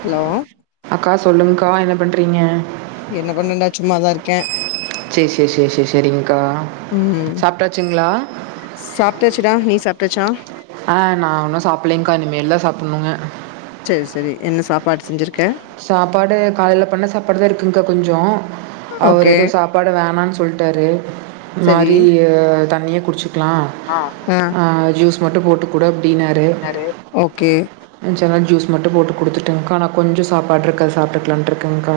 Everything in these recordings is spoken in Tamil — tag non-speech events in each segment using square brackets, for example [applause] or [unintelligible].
ஹலோ க்கா சொல்லுங்க்கா என்ன பண்றீங்க என்ன பண்ணடா சும்மாதா இருக்க செரி செரி செரி செரி செரிங் க்கா ம் சாப்ட்டாச்சுங்ளா டாச்சா ஆஹ் நா இன்னு சாப்பிடலங்க்கா இனிமேலதா சாப்பிடணுங்க செரி செரி என்ன சாப்பாடு செஞ்சிருக்க சாப்பாடு காலைல பண்ண சாப்பாடுதா இருக்கு கொஞ்சோ அவர் ஓகே எதோ சாப்பாடு வேணானு சொல்ட்டாரு செரி மாரி தண் ணிய குடிச்சு க்கலா ஆ ஜூஸ் மட்டும் போட்டு குடு அப்டினாரு யாரு? ஓகே எந்ச்சொன்ன ஜூஸ் மட்டும் போட்டு குடுத்துட்டேங்கா ஆனா கொஞ்சோ சாப் பாடுருக்கா சாப்பிட்டுக்கலான்ட்டுருக்கேங்கா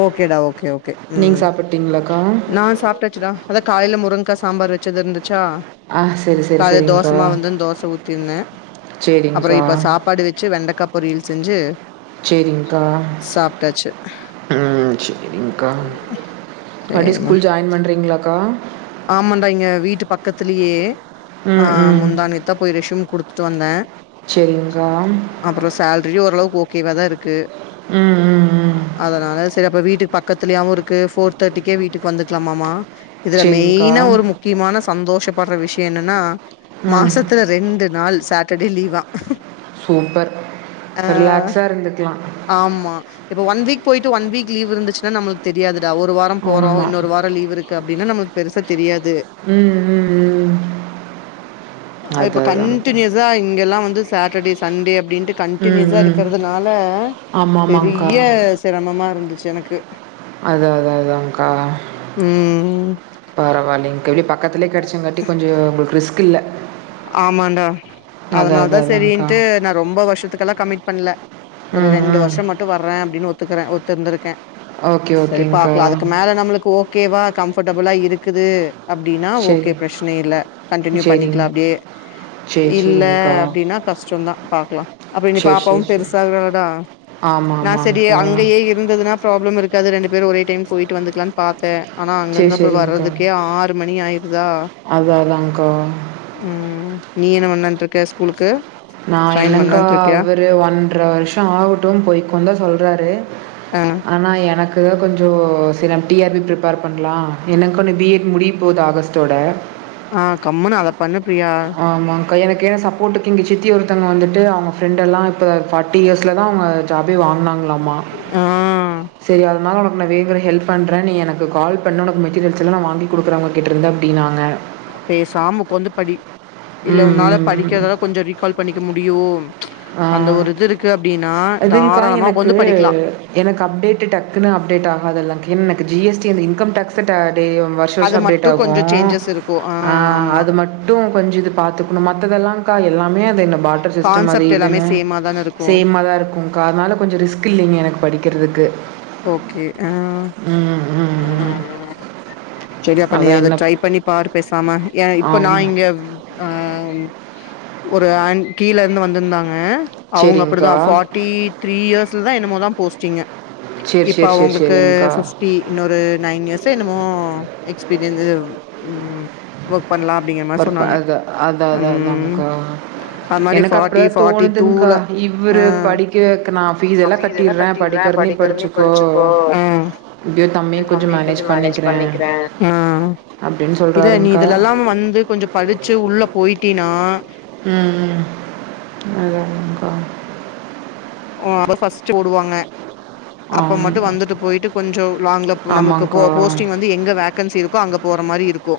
ஓகேடா ஓகே ஓகே ஓகே உம் சாப்பிட்டீங்களாக்கா நா சாப்பிட்டாச்சுடா அதா காலைல முருங்கா சாம்பார் வெச்சதிருந்து ச்சா ஆ சேரி சேரி காலைல சேரிங்க்கா தோசமாவு இந்துதுனு தோச ஊத்திந்த அப்றோ சேரிங்க்கா இப்ப சாப்பாடு வெச்சு வெண்டக்கா பொரியல் செஞ்சு சேரிங்கா சாப்ட்டாச்சு ம் சேரிங்க்கா படி ஸ்கூல் ஜாயின் பண்றீங்ளா க்கா ஆமான்டா இங்க வீட்டு பக்கத்திலியே ம் ஆஹ் ம் முந்தாநேத்தா போய் ரெஷ்யூம் குடுத் த்து வந்த சரிங்க்கா அப்றோ சேல்ரி ஓரளவுக் ஓக் க்கேவாதா இருக்கு ம் ம் ம் அதனால சேரி அப்ப வீட் ட்டு பக்கத்துலயாவு இருக்கு ஃபோர் தேட்டிக்கே வீட்டுக்கு வந்துக்கலாமாமா சரிங்க்கா மெயின்னா ஒரு முக்கிமான சந்தோஷோ பட்ற விஷ்ய என்னன்னா ம் மாசத்துல ரெண்டு நாள் சேட் டர்டே லீவ்வா சூப்பர் ரிலாக்ஸா இருந்துக்லா ஆமா இப்ப ஒன் வீக் போய்ட்டு ஒன் வீக் லவ் இருந்துச்சுனா நம்முளுக் தெரியாது தா ஒரு வாரோ போறோ ஆமாம் இன்னொரு வாரோ லீவ் இருக்கு அப் அப்டினா நமக் பெருசா தெரியாத் உம் உம் உம் அ, இப்ப அத்தாதா கண்டினியூஸா இங்கெல்லா வந்து சாட்டர்டே சன்டே அப்டின் ட்டு கண்ட்டினியூஸா ம் இருக்கறதுனால ஆமாம் ஆமாங்க்கா பெரிய சிரமமா இருந் ச் எனக்கு அத அத அதாங்க்கா ம் பரவாலிங்கா [unintelligible] கத்துலயே கெடச்சங்காட்டி கொஞ்சோ உங்ளுக்கு ரிஸ்க் இல்ல ஆமான்டா அதனால அது தா அதாங்க்கா சேரின்ட்டு நா ரொம்ப வருஷத்துக்கெல்லா கமிட் பண்ல ஒரு ம் ரெண்டு ம் வருஷோ மட்டு வர்றே அப்டினு ஒத்துக்கறே ஒத் துருந்துருக்கே ஓகே சேரி ஓகேங்க்கா பாக்லா அதுக்கு மேல நம்முளுக்கு ஓக் ஓகேவா கம்ஃபர்டபிளா இருக்குது அப்படின்னா ஓகே சரி பிரச்சன இல்ல கண்டனியூ பண்ணி சரிங்க டே சரி இல்ல சரிங்கக்கா அப்படின்னா கஷ்டம் தா பாக்கலா அப்ப இன்னு சரி சரி பாப்பாவும் சரி பெருசாகல டா ஆமாம் நா சரி ஆமாங்கக்கா அங்கயே இருந்ததுனா ப்ராப்ளம் இருக்காது ரெண்டு பேரு ஒரே டைம் போயிட்டு வந்துக்கலான்னு பார்த்த ஆனா அங்க இருந்தா வர்றதுக்கே ஆறு மணி ஆய் அதா அதாங்க்கா உம் நீ என்ன பண்ணலான்டுருக்க ஸ்கூலுக்கு நா ஜாயின் என்னக்கா பண்ணலான்ட்டு இருக்கியா அவரு ஒன்ற வருஷோ ஆகட்டு போய்க்கோ தா சொல்றாரு ஆ ஆனா எனக்கு தா கொஞ்சோ டிஆர்பி ப்ரிப்பேர் பண்ணலா எனக்கு இந்த பிஎட் முடிய போகுது ஆகஸ்ட்டோட ஆ கம்முனு அத பண்ணு பிரியா ஆமாக்கா எனக்கு சப்போர்ட்டுக்குங்க [inaudible] தி ஒருத்தவ்ங்க வந்துட்டு அவங்க ஃப்ரெண்டெல்லா இப்ப ஃபார்ட்டி இயர்ஸ்ல தா அவங்க ஜாபே வாங்னாங்களா மா ஆ செரி அதனால உனவேங்கிற ஹெல்ப் பண்றே நீ எனக்கு கால் பண்ணு உனக்கு மெட்டீரியல்ஸ்ல்லா வாங்கி குடுக்கிறவங்கிட்டருந்து அப்டினாங்க பேசாம ஒக்காந்து படி இல்ல ம் உன்னால ம் ம் படிக்கிறதால கொஞ்சோ ரீகால் பண்ணிக்க முடியூ ஆ அதுங்க்கா தாராளமா எனக்கு உக்காந்து படிக்கலா எனக்கு அப்டேட்டு டக்குன்னு அப்டேட் ஆகாதுல்ல கின்னக்கு ஜி எஸ் டி அந்த இன்கம் டேக்ஸ் டேட் ஏ வருஷ் வருஷோ அது அப்டேட் மட்டு ஆகூ கொஞ்சோ சேஞ்சஸ் இருக்கு ஆ ஆமா அது மட்டூ கொஞ்சோ இது பாத்துக்கணூ மத்ததெல்லா கா எல்லாமே அது என் பாட்டர் சிஸ்டம் அது கான்செப்ட் எல்லாமே சேமா தான இருக்கு சேமா தா இருக்கூ கா அத்னால கொஞ்சோ ரிஸ்க் இல்லிங்க எனக்கு படிக் கிறதுக்கு ஓகே ஆ ம் ம் ம் சரி அப்ப நீ அதான் அத என்ன ட்ரை பண்ணி பாரு பேசாம ஏ இப்ப நா ஆமாம் இங்கவ் அ ஆ ஒரு ஆண் கீழருந்து வந்திருந்தாங்க அவுங்க அப்டிதா சரிங்க்கா ஃபார்ட்டி த்ரீ இயர்ஸ் தில்தா என்னமோதா போஸ்டிங்கே சரி இப்ப சரி சரி அவுங்க்ள்க்கு சரிங்க்கா ஃபிஃப்டி இன்னொரு நைன் இயர்ஸ் ச என்னுமோ எக்ஸ்பீரியன்ஸுவ் ம் ஒகீ பர்ப் அத அதா அதா ம் அதான்க்கா அது மாரி எனக்கு ஃபார்ட்டி அப்டிதா ஃபார்ட்டி தோணுதுங்க்கா டூல இவ்ரு படிக்க வெக்கனா ம் இப்படியோ தம்பியும் கொஞ்சம் மேனேஜ் பண்ணிக்கிறேன் ஆ அப்படின்னு இல்ல நீ சொல்கிறாருங்க்கா இதுலல்லா வந் படிச்சு உள்ளப் போயிட்டினா ம் ம் அதாங்க்கா ஓ அவ ஃபஸ்ட்டு ஓடுவாங்க அப்ப ஆமாம் மட்டூ வந்துட்டு போயிட்டு கொஞ்சோ லாங்ல ப நமக்கு போ ஆமாங்க்கா போஸ்டிங் வந்து எங்க வேக்கன்சி இருக் கோ அங்க போற மாரி இருக்கூ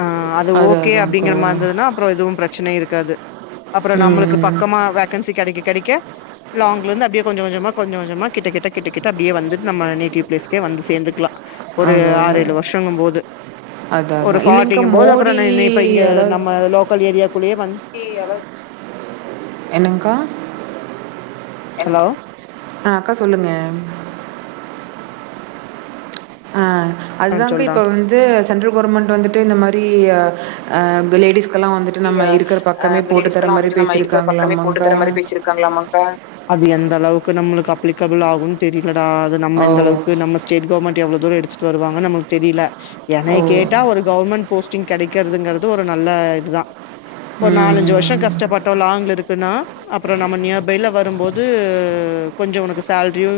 ஆ அது ஓகே அப்டிங்கற மா இருந்துதுன்னா அப்றோ எதுவு ப்ரச் சன இருக்காது அப்றோ ம் நம்மளுக்கு ம். பக்கமா வேகன்சி கெடைக்க கெடைக் க லாங்லருந்து அப்டியே கொஞ்ச கொஞ்சமா கொஞ்ச கொஞ்சமா கிட்ட கிட்ட கிட்ட கிட்ட அப்டியே வந்து நம்ம நேட்டிவ் பிளேஸ்கே வந்து சேந்துர்க்லா ஒரு அது ஆறு அதான் ஏழு வருஷங் போது அது ஒரு அதான் இல்லைங்க்கா ஃபார்டிங் போது அப்றோ மோடி நா நி இப்ப இங்க அதாவது நம்ம லோக்கல் ஏரியாக்குள்ளேயே வந்து என்னங்க்கா ஹலோ ஆஹ் அக்கா சொல்லுங்க ஆஹ் ஆ அதுதாங்கா சொல்றா இப்ப வந்து சென்ட் கவர்மெண்ட் வந்துட்டு இந்த மாரி ஆஹ் ஆஹ் லேடிஸ் கெல்லாம் மாதிரி வந்துட்டு நம்மயிற பக்கமே போட்டு பேசியிருக்காங்களாமாங்க்கா தர மாதிரி பேசிருக்காங்களமாங்கா அது எந்த அளவு க்கு நம்மளுக்கு அப்ளிக்கபிள் ஆகுனு தெரி லடா அது ஓ நம்மந்தளவுக்கு நம்ப ஸ்டேட் கவர்மெண்ட் எவ்ளோ தூரோ எடுத் [unintelligible] வருவாங்க நமக்கு தெரில என்னைய ஓ கேட்டா ஒரு கவர்மெண்ட் போஸ்டிங் கிடைக்கிறதுங்கறது ஒரு நல்ல இது தா ஒரு ம் நாலஞ்சு வருஷோ ம். கஷ்டப்பட்டோ லாங்ல இருக்குன்னா அப்றோ நம்ம நியர்பைல வர்க் வரும்போது கொஞ்சோ உனக்கு சேல்ரியு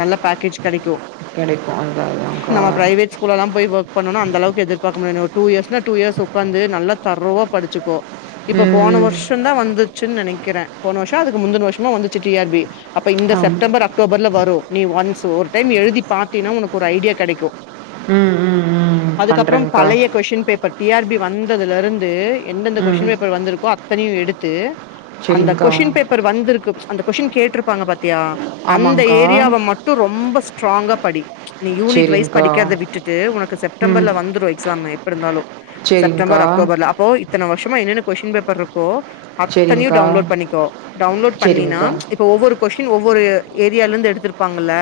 நல்ல பேக்கேஜ் கிடைக்கு கிடைக்கும் அதான் அதான்க்கா நம்ம பிரைவேட் ஸ்கூல்ல போய் வர்க் பண்ணோன அந்த அளவுக்கு எதிர்பார்க்க முடியாது டூ இயர்ஸ் இன்ன டூ இயர்ஸ் உட்காந்து நல்லா தர்ரோவா படி சுக்கோ இப்ப போன ம் வருஷோ தா வந்துருச்சுன்னு நெனைக்கிறே போன வருஷோ அதுக்கு முந்தன வருஷமா வந்துச்சு டி ஆர் பி அப்ப இந்த ஆம் செப்டம்பர் அக்டோபர்ல வரு நீ ஒன்ஸ் ஒரு டைம் எழுதி பாத்தீன்னா உனக்கு ஒரு ஐடியா கெடைக்கு ம் ம் ம் அதுக்கப்பறம் பண்ணுறேங்க்கா பழைய question paper T R B வந்ததுலருந்து எந்தெந்த ம் கொஸ்டின் பேப்பர் வந்திருக்கோ அத்தனையும் எடுத்து அந்த சரிங்க்கா கொஸ்டின் பேப்பர் வந்திருக்கு அந்த கொஸ்டின் கேட்ருப்பாங்க பத் த்திய அந்த ஆமாங்க்கா ஏரியாவை மட்டும் ரொம்ப ஸ்ட்ராங்கா படி. நீ யூனிட் வைஸ் சரிங்க்கா படிக்ரத விட்டுட்டு உனக்கு ம் செப்டம்பர்ல வந்துரும், எக்ஸாம் எப்படி இருந்தாலும், சரிங்க்கா செப்டம்பர் அக்டோபர்ல, அப்போ வருஷமா என்னென்ன கொஸ்டின் பேப்பர் இருக்கோ அத்தனையும் சரிங்க்கா டவுன்லோட் பண்ணிக்கோ. டவுன்லோட் பண்ணினா சரிங்க்கா இப்ப ஒவ்வொரு கொஸ்டின் ஒவ்வொரு ஏரியாலருந்து எடுத்திருப்பாங்கல்ல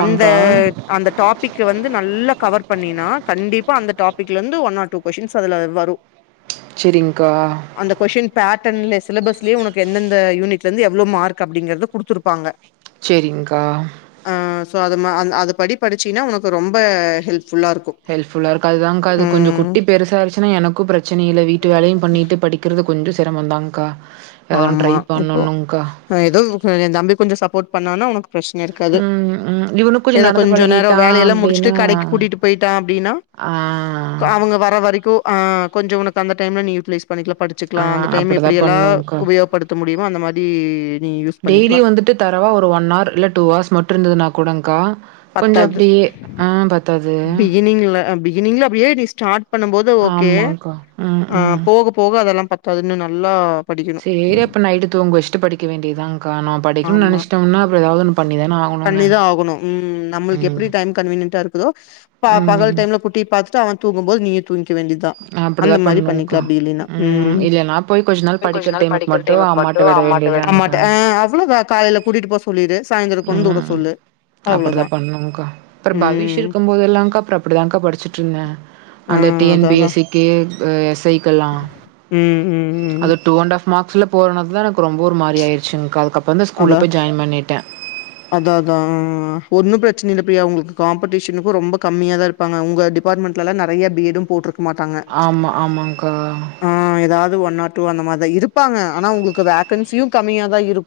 அந்த அந்த டாபிக் வந்து நல்லா கவர் பண்ணினா கண்டிப்பா அந்த டாபிக்ல இருந்து ஒன் ஆர் டூ கொஸ்டின் அதுல வரும். சரிங்கங்கா பேட்டர்ன்ல சிலபஸ்லயே உக்கு எந்த யூனிட்ல இருந்து எவ்வளவு மார்க் அப்படிங்கறத குடுருப்பாங்க. சரிங்க்கா சோ அது ம அது படி படிச்சின்னா உனக்கு ரொம்ப ஹெல்ப் ஹெல்ப்ஃபுல்லாருக்கும் அதுதானங்க அது கொஞ்சம் ம் குட்டி பெருசாயிடுச்சா எனக்கும் பிரச்ச பிரச்சனையில் வீட்டு வேலையும் பண்ணிட்டு படிக்கிறது கொஞ்சு சிரமம் தாங்கா. ஆமா இப்போ ஏதோ எந்த தம்பி கொஞ்சம் சப்போர்ட் பண்ணனா உனக்கு பிரச்சன இருக்காது ம், ம். இவனும் ஏதோ நடந்து கொஞ்சம் நேரம் பழகிட்டான் வேலையல்லாம் முடிச்சுட்டு அப்டின்னா கடைக்கு கூட்டிட்டு போயிட்டான் அப்படின்னா ஆ, அவங்க வர வரைக்கும் ஆ கொஞ்ச உனக்கு அந்த டைம்ல நீ யூட்டிலைஸ் பண்ணிக்கலாம் ஆ படிச்சிக்கலாம் அந்த டைம் அப்படிதான் எப்படியெல்லாம் பண்ணும்க்கா. உபயோப்படுத்த மு முடியுமோ அந்த மாதிரி டெய்லி வந்துட்டு தரவா ஒரு ஒன் ஆர் இல்ல டூஆர்ஸ் மட்டும் இருந்ததுன கூடுங்கா கொஞ்சம் பத்தாது அப்படியே ஆஹ் பத்தாது பிகிநீங்கள அப்படியே நீ ஸ்டார்ட் பண்ணும்போது ஓகே ஆமாங்க்கா. ம், ஆ ம். போக போக அதெல்லாம் பத்தாதுன்னு நல்லா படிக்கணு சேரி அப்ப நைட்டு தூங்க வெச்சிட்டு படிக்க வேண்டியதுதான்கா. நான் படிக்கணும்னு ஆமா நெனைச்சிட்டோம்னா அப்புறம் ஏதாவது ஒண்ணு பண்ணிதானே ஆகணுங்க. உம் நம்மளுக்கு ம் எப்படி டைம் கன்வீன் டா இருக்குதோ ப பகல் ம் டைம்ல குட்டிய பாத் அவன் தூங்கு போது நீயு தூங்கி வேண்டிதா அந்த அப்டிதா மாறி பண்ணிக்க பண்ணுங்க்கா அப்டி இல்லேனா ம் இல்லன்னா போய் கொஞ்ச படிக்கிற நாள் டைமுக்கு படிக்கற் மட்டு தேவ அம்மாட்ட மட்டூ விட அம்மாட்ட வேண்டியதாங்க்கா அம்மாட்ட ஆ அவ்ளோதா காலைல கூட்டிட்டு போ சொல்லிரு சாயந்ரோக் கொண்ந்து உட சொல்லு அவ்ளோதா அப்டிதான் பண்ணூ கா அப்றோ பவிஷ் ம் இருக்கும்போதல்லாம்க்கா அப்றோ அப்டிதான்கா படிச்ட்டு ருந்தே ஆ அந்த டி என் அதா பி அதா எஸ் ஸி க்கி ஏஸ் சேய்க் எல்லா ம் ம் ம் அது டூ அண்டாஃப் மாக்ஸ் ஸ்ல போறனாதா எனக்கு ரொம்ப ஒர் மாறி ஆய்ருச்சுங்க் கா வந்து ஸ்கூல்ல அதா போய் ஜாய்ன் பண்ணிட்டே அதா அதா ஒன்னும் பிரச்சன இல்ல ப்ரியா உங்ளுக்கு காம்படிஷனுக்கு ரொம்ப கம்மியா தா இருப்பாங்க உங்க டிபார்ட்மெண்ட்லலாம் நெறய பீடும் போட்ருக் மாட்டாங்க ஆமா ஆமாங்க்கா ஆ எதாது ஒன் ஆர் டூ அந்த மாற் தா இருப்பாங்க ஆனா உங்ளுக் வேக்கன்சியும் கம்மியா தா இருக்கு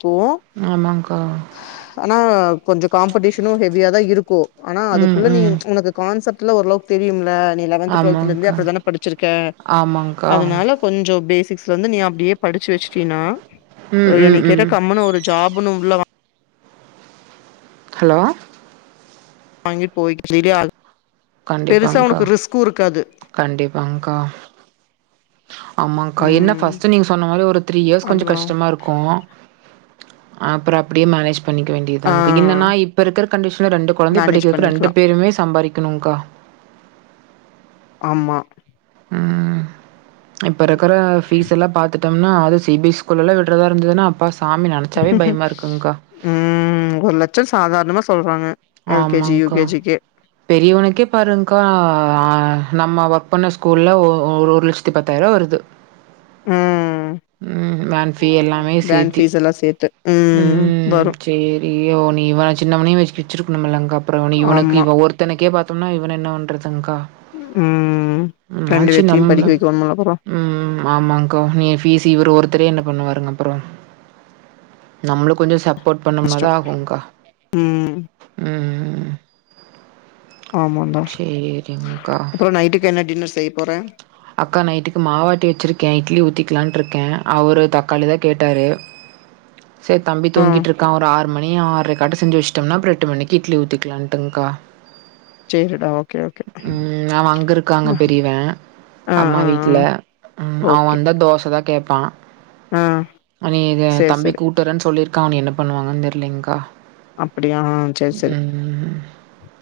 ஆமாங்க்கா நா கொஞ்ச காம்படிஷனு ஹெவ் வியா தா இருக்கூ ஆனா ம் அதுக்குள்ள நீ ம் உனக்கு கான்சப்ட் ல ஓர்ளவுக் தெரியும்ல நீ லெவன்த் டுவொல்துலர்ந்தே ஆமாங்க்கா அப்டித்தான படுச்சிருக்க ஆமாங்க்கா அதனால கொஞ்சோ பேஸ் சிக்ஸ்ல வந்து நீ அப்டியே படிச் வெக்ஷ்ட்டினா ஒ ம் ம் எனய கேட்ட ம் கம்முனு ஒரு ஜாபுனு உள்ள வா ஹலோ வாங்கிட் போய் [unintelligible] கண்டிப்பாங்க்கா கண்டிப்பாங்க்கா ஆமாங்க்கா என்ன ம். ஃபஸ்ட்டு நீங்க சொன்ன மாறி ஒரு த்ரீ இயர்ஸ் கொஞ்சோ அதான். கஷ்டமாருக்கூ அப்றோ அப்டியே மேனேஜ் பண்ணிக்க ஆ வேண்டியதார்கு என்னனா இப்பருக்ற கண்டிஷ்ன்ல ரெண்டு கொழந்தய மேனேஜ் படிக்கவெக்க ரெண்டு பண்ணிக்கலாம். பேருமே சம்பாறிக கனுங்க்கா ஆமா ம் இப்ப ருக்கிற ஃபீஸ் எல்லா பாத்துட்டம்னா அது சி பி எஸ் ஸ்கூல்லலா விட்றதா இருந்துதுனா [unintelligible] ஊம் ஒர் லட்சோ சாதார்ணமா சொல்றாங்க எல் கே ஜி, யூ ஆமாங்க்கா கே ஜி க்கே பெரியவ்னுக்கே பாருங்க்கா ஆ நம்ம ஒர்க் பண்ண ஸ்கூல்ல ஓ ஒர் லட்சத்தி பத்தாயிருவா வருது ம் உம் தீ எல்லாமே வேன் சேத்தி ஃபீஸ் எல்லா சேத்து ம் உம் வரு சேரி ஓ நீ சின்னமுன்னி வைஸ்க்கி சிருக்குணுமலங்ஹா அப்புறவாணி இவனுக்கு ஆமா இவா ஒருத்தனக்கே பாத் துன்னா இவன என்ன வன் [unintelligible] தன்கா ம் உம் ரெண்டு மான்ஸி பேத்தையு நம்ல படிக்க வைக்கணும்ல அப்புறோ ம் ஆமான்க்கா நீ ஃபீசி இவரு ஒரு தரே என்ன பண்ணுவாருங் அப்புறோ நம்ளு கொஞ்சு சப் போட் பண்ணும்மோது கஷ்டோ ஆகுன்க்கா ம் உம் ஆமான்டா சேரிங்க்கா அப்றோ நைட்டுக்கு என்ன டின்னர்ஸ் அக்கா நைட்டுக்கு மாவாட்டி வச்சிருக்கே இட்லி ஊத்தி க்குலான்ட்ருக்கே அவுரு தக்காளி தா கேட்டாரு சேர் தம்பி ஆ தூங்கிட்ருக்கா ஒரு ஆர் மணி ஆறு [unintelligible] செஞ்சு வஷ்டோம்னா அப்ற எட்டுமணிக்கு இட்லி ஊத்திக்குலான்ட்டுன்கா சேரிடா ஓகே ஓகே ம் அவன் அங்கிருக்காங்க ஆ பெரியவ ஆ அம்மா ஆ வீட்ல உம் அவன் ஓகே வந்தா தோச தா கேப்பான் ஆ அ நீ இத சேரி தம்பி சேரி கூட்வறன் சொல்லிர் கா நீ என்ன பண்ணுவாங்கன் தெரிலிங்க்கா அப்பிடியா சேர் செரி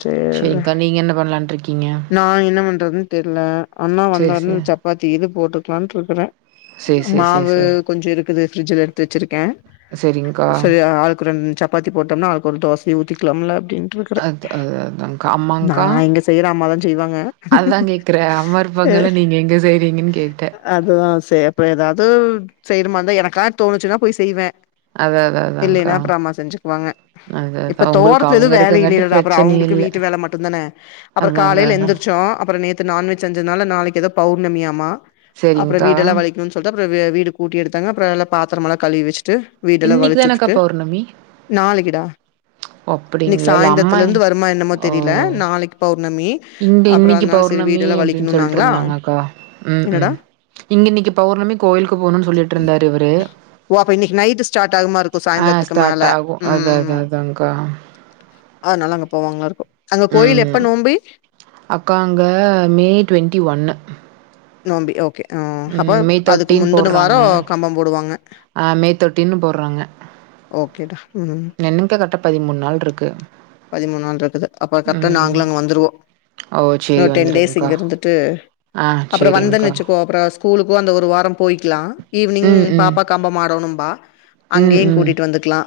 சேரி சரிங்க்கா. நீங்க என்ன பண்ணலான்ட்ருக்கீங்க? நான் என்ன பண்றதுன் தெர்ல அண்ணா சரி, வந்தார்னா சரி. சப்பாத்தி இது போட்டுக்குலான்ட்ருக்குற சரி, சரி, சரி, மாவு சரி. கொஞ்சு இருக்குது ஃபிரிட்ஜுல எடுத்து வச்சிருக்கே சரிங்க்கா. சரி ஆளுக்கு ரெண் ரெண் சப்பாத்தி போட்டம்னா ஒரு தோசய ஊத்திக்தலாம்ல அத் அது அதங்க்கா ஆமாங்க்கா அது அம்மா தா செய்வாங்க அம்மா அ இருப்பாங்கல்ல நீங்க எங்க செய்றீங்கன்னு கேட்டே அதுதா செ அப்புற எதாது செய்னும் மந்த எனக்கா தோணுச்சுன்னா போய் செய்வ அதா அதா அதான்க்கா இல்லேன்னா அப்புறு அம்மா செஞ்சுக்குவாங்க அதா அதா இப்ப உங்களுக்கு தோரத்துல எது அவங்க வேலை இருக்கங்காட்டி இல்லேலா அப்புறோ பிரச்சனை அவுங்ளுக்கு இல்ல வீட்டு வேல மட்டுந்தான அப்புறோ அதா அதா காலைல அதா எந்துர்ச்சோ அப்புற நேத்து நான்வெஜ் செஞ்சதனால நாளை எதோ பௌர்ணமியா மா அப்புற சரிங்க்கா வீடெல்லா வலைக்குண் சொல்ட்டு அப்புறு அது வீடு கூட்டி எடுத்தாங்க அப்புற எல்லா பாத்திரமுலா கழுவி வச் ட்டு வீடெ இன்னைக்கு தானக்கா வலச்சுட்டுட்டு பௌர்ணமி நாளைக்கிடா ஓ இன்னைக்கு அப்டிங்களா இல்ல அம்மா சாய்ந்தறத்துல இருந்து வருமா என்னமோ ஓ தெரியல நாளைக்குப் இங்க இன்னிக்கு பௌர்ணமி அப்டின்னு வலிக்கணும்னாங்களா சொல்லிட்டிருந்தாங்க அக்கா உம் என்னடா உம் இங்க இன்னிக்கு பௌர்ணமி கோயிலுக்கு போணுன்னு சொல்லிட்டு இருந்தாரு இவரு ஓ அப்ப இன்னைக்கு நைட்டு ஸ்டார்ட் ஆகுமா இருக்கும் சாயந்தரத்துக்கு மேல ம் அதனால அங்க போவாங்களா இருக்கு அங்க கோயில் எப் ம் அக்கா அங்க மே டுவெண்டி ஒன்னு நோம்பி ஓகே ஆ அப்ப ம் மே அதுக்கு தேட்டீன் முந்தின போடறாங்க வாரம் கம்பம் போடுவாங்க அ மே தேட்டீன்னு போடறாங்க கே டா உம் இருக்கு பதிமூணு நாள் இருக்குது அப்ப கரெட்டா நாங்களு ம் அங்க வந்துருவோ ஓ சேரி இன்னோர் டென் டேஸ் வந்துருங்க்கா இங்க இருந்துட்டு ஆ அப்புற வந்தன்னு சேரிங்க்கா வச்சுகோ அப்ற ஸ்கூல் ளுக்கோ அந்த ஒரு வாரம் போய்க்கிலா ஈவ்னிங் ம் ம் பாப்பா கம்பம் ஆடோனும்பா ம் அங்கேயு ம் கூட்டிட்டு வந்துக்கலா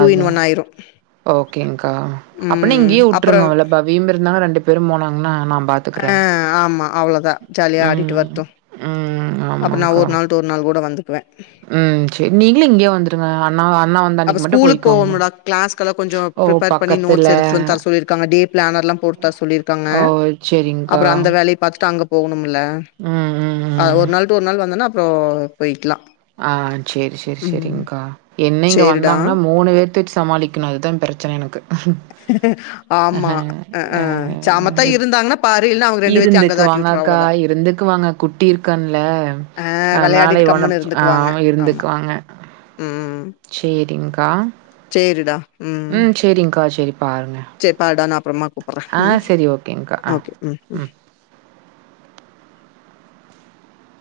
அதா ஓகேங்க்கா அப்பனா ம் இங்கே வுட்டுருங்க அப்புறம் அவள பவியு இருந்தான்னா ரெண்டு பேரு போனாங்னா நா பாத்துக்குறே ஜாலிய ஆடிட்டு வரட்டு அப்ப நா ஆமாங்க்கா ஒரு நாள் டு ஒரு நாள் கூட வந்து குவ ம் சேரி நீங்களு இங்கயே வந்துருங்க அண்ணா அண்ணா வந்த அவ அன்னைக்கு மட்டு ஸ்கூலுக் போய்க்கோங்க போவோம்மில்டா கிளாஸ்கெல்லா கொஞ்சோ ஓ பிரிப்பேர் பண்ணி பக்கத்துல நோட்ஸ் எடுத்துட்டு வந்து தர சொல்லிருக்காங்க டே பிளான் எல்லா போட்டு தர சொல்லிருக்காங்க ஓ அப்புற அந்த சேரிங்க்கா வேலைய பாத்துட்டு அங்க போணு இல்ல ம் ம் ஆ ம் ஒரு நாள் டடூ ஒரு நாள் வந்தனா அப் போ போய்க்கலா ஆ சேரி சேரி சேரிங் க்கா என்ன இங்க சரிடா வந்தாங்னா மூணு பேத்த வச்சு சமாளிக்கணு அதுதா பிரச்சன எனக்கு ஆ அ ஹ ஆமா அ ஆ சாமத்தா இருந்தாங்கன்னா பாரு இல்லைன்னா அவங்க ரெண்டு பேத்தையும் அங்க இருந்துக்கு தாட்டி விட்டுரும் வாங்கக்கா அவ்வளோதான் இருந்துக்கு வாங்க குட்டி இருக்கான்ல ஆ அதனால விளையாடிட்டு இவன கம்முன்னு பா இருந்துக்குவாங்க ஆமா ஆமா இருந்துக்குவாங்க சேரிங்க்கா சேரிடா ம் சேரிங்க்கா சேரி பாருங்க சரி பாருடா நா அப்றமா ஆ சரி ஓகேங் க்கா ஆ ம்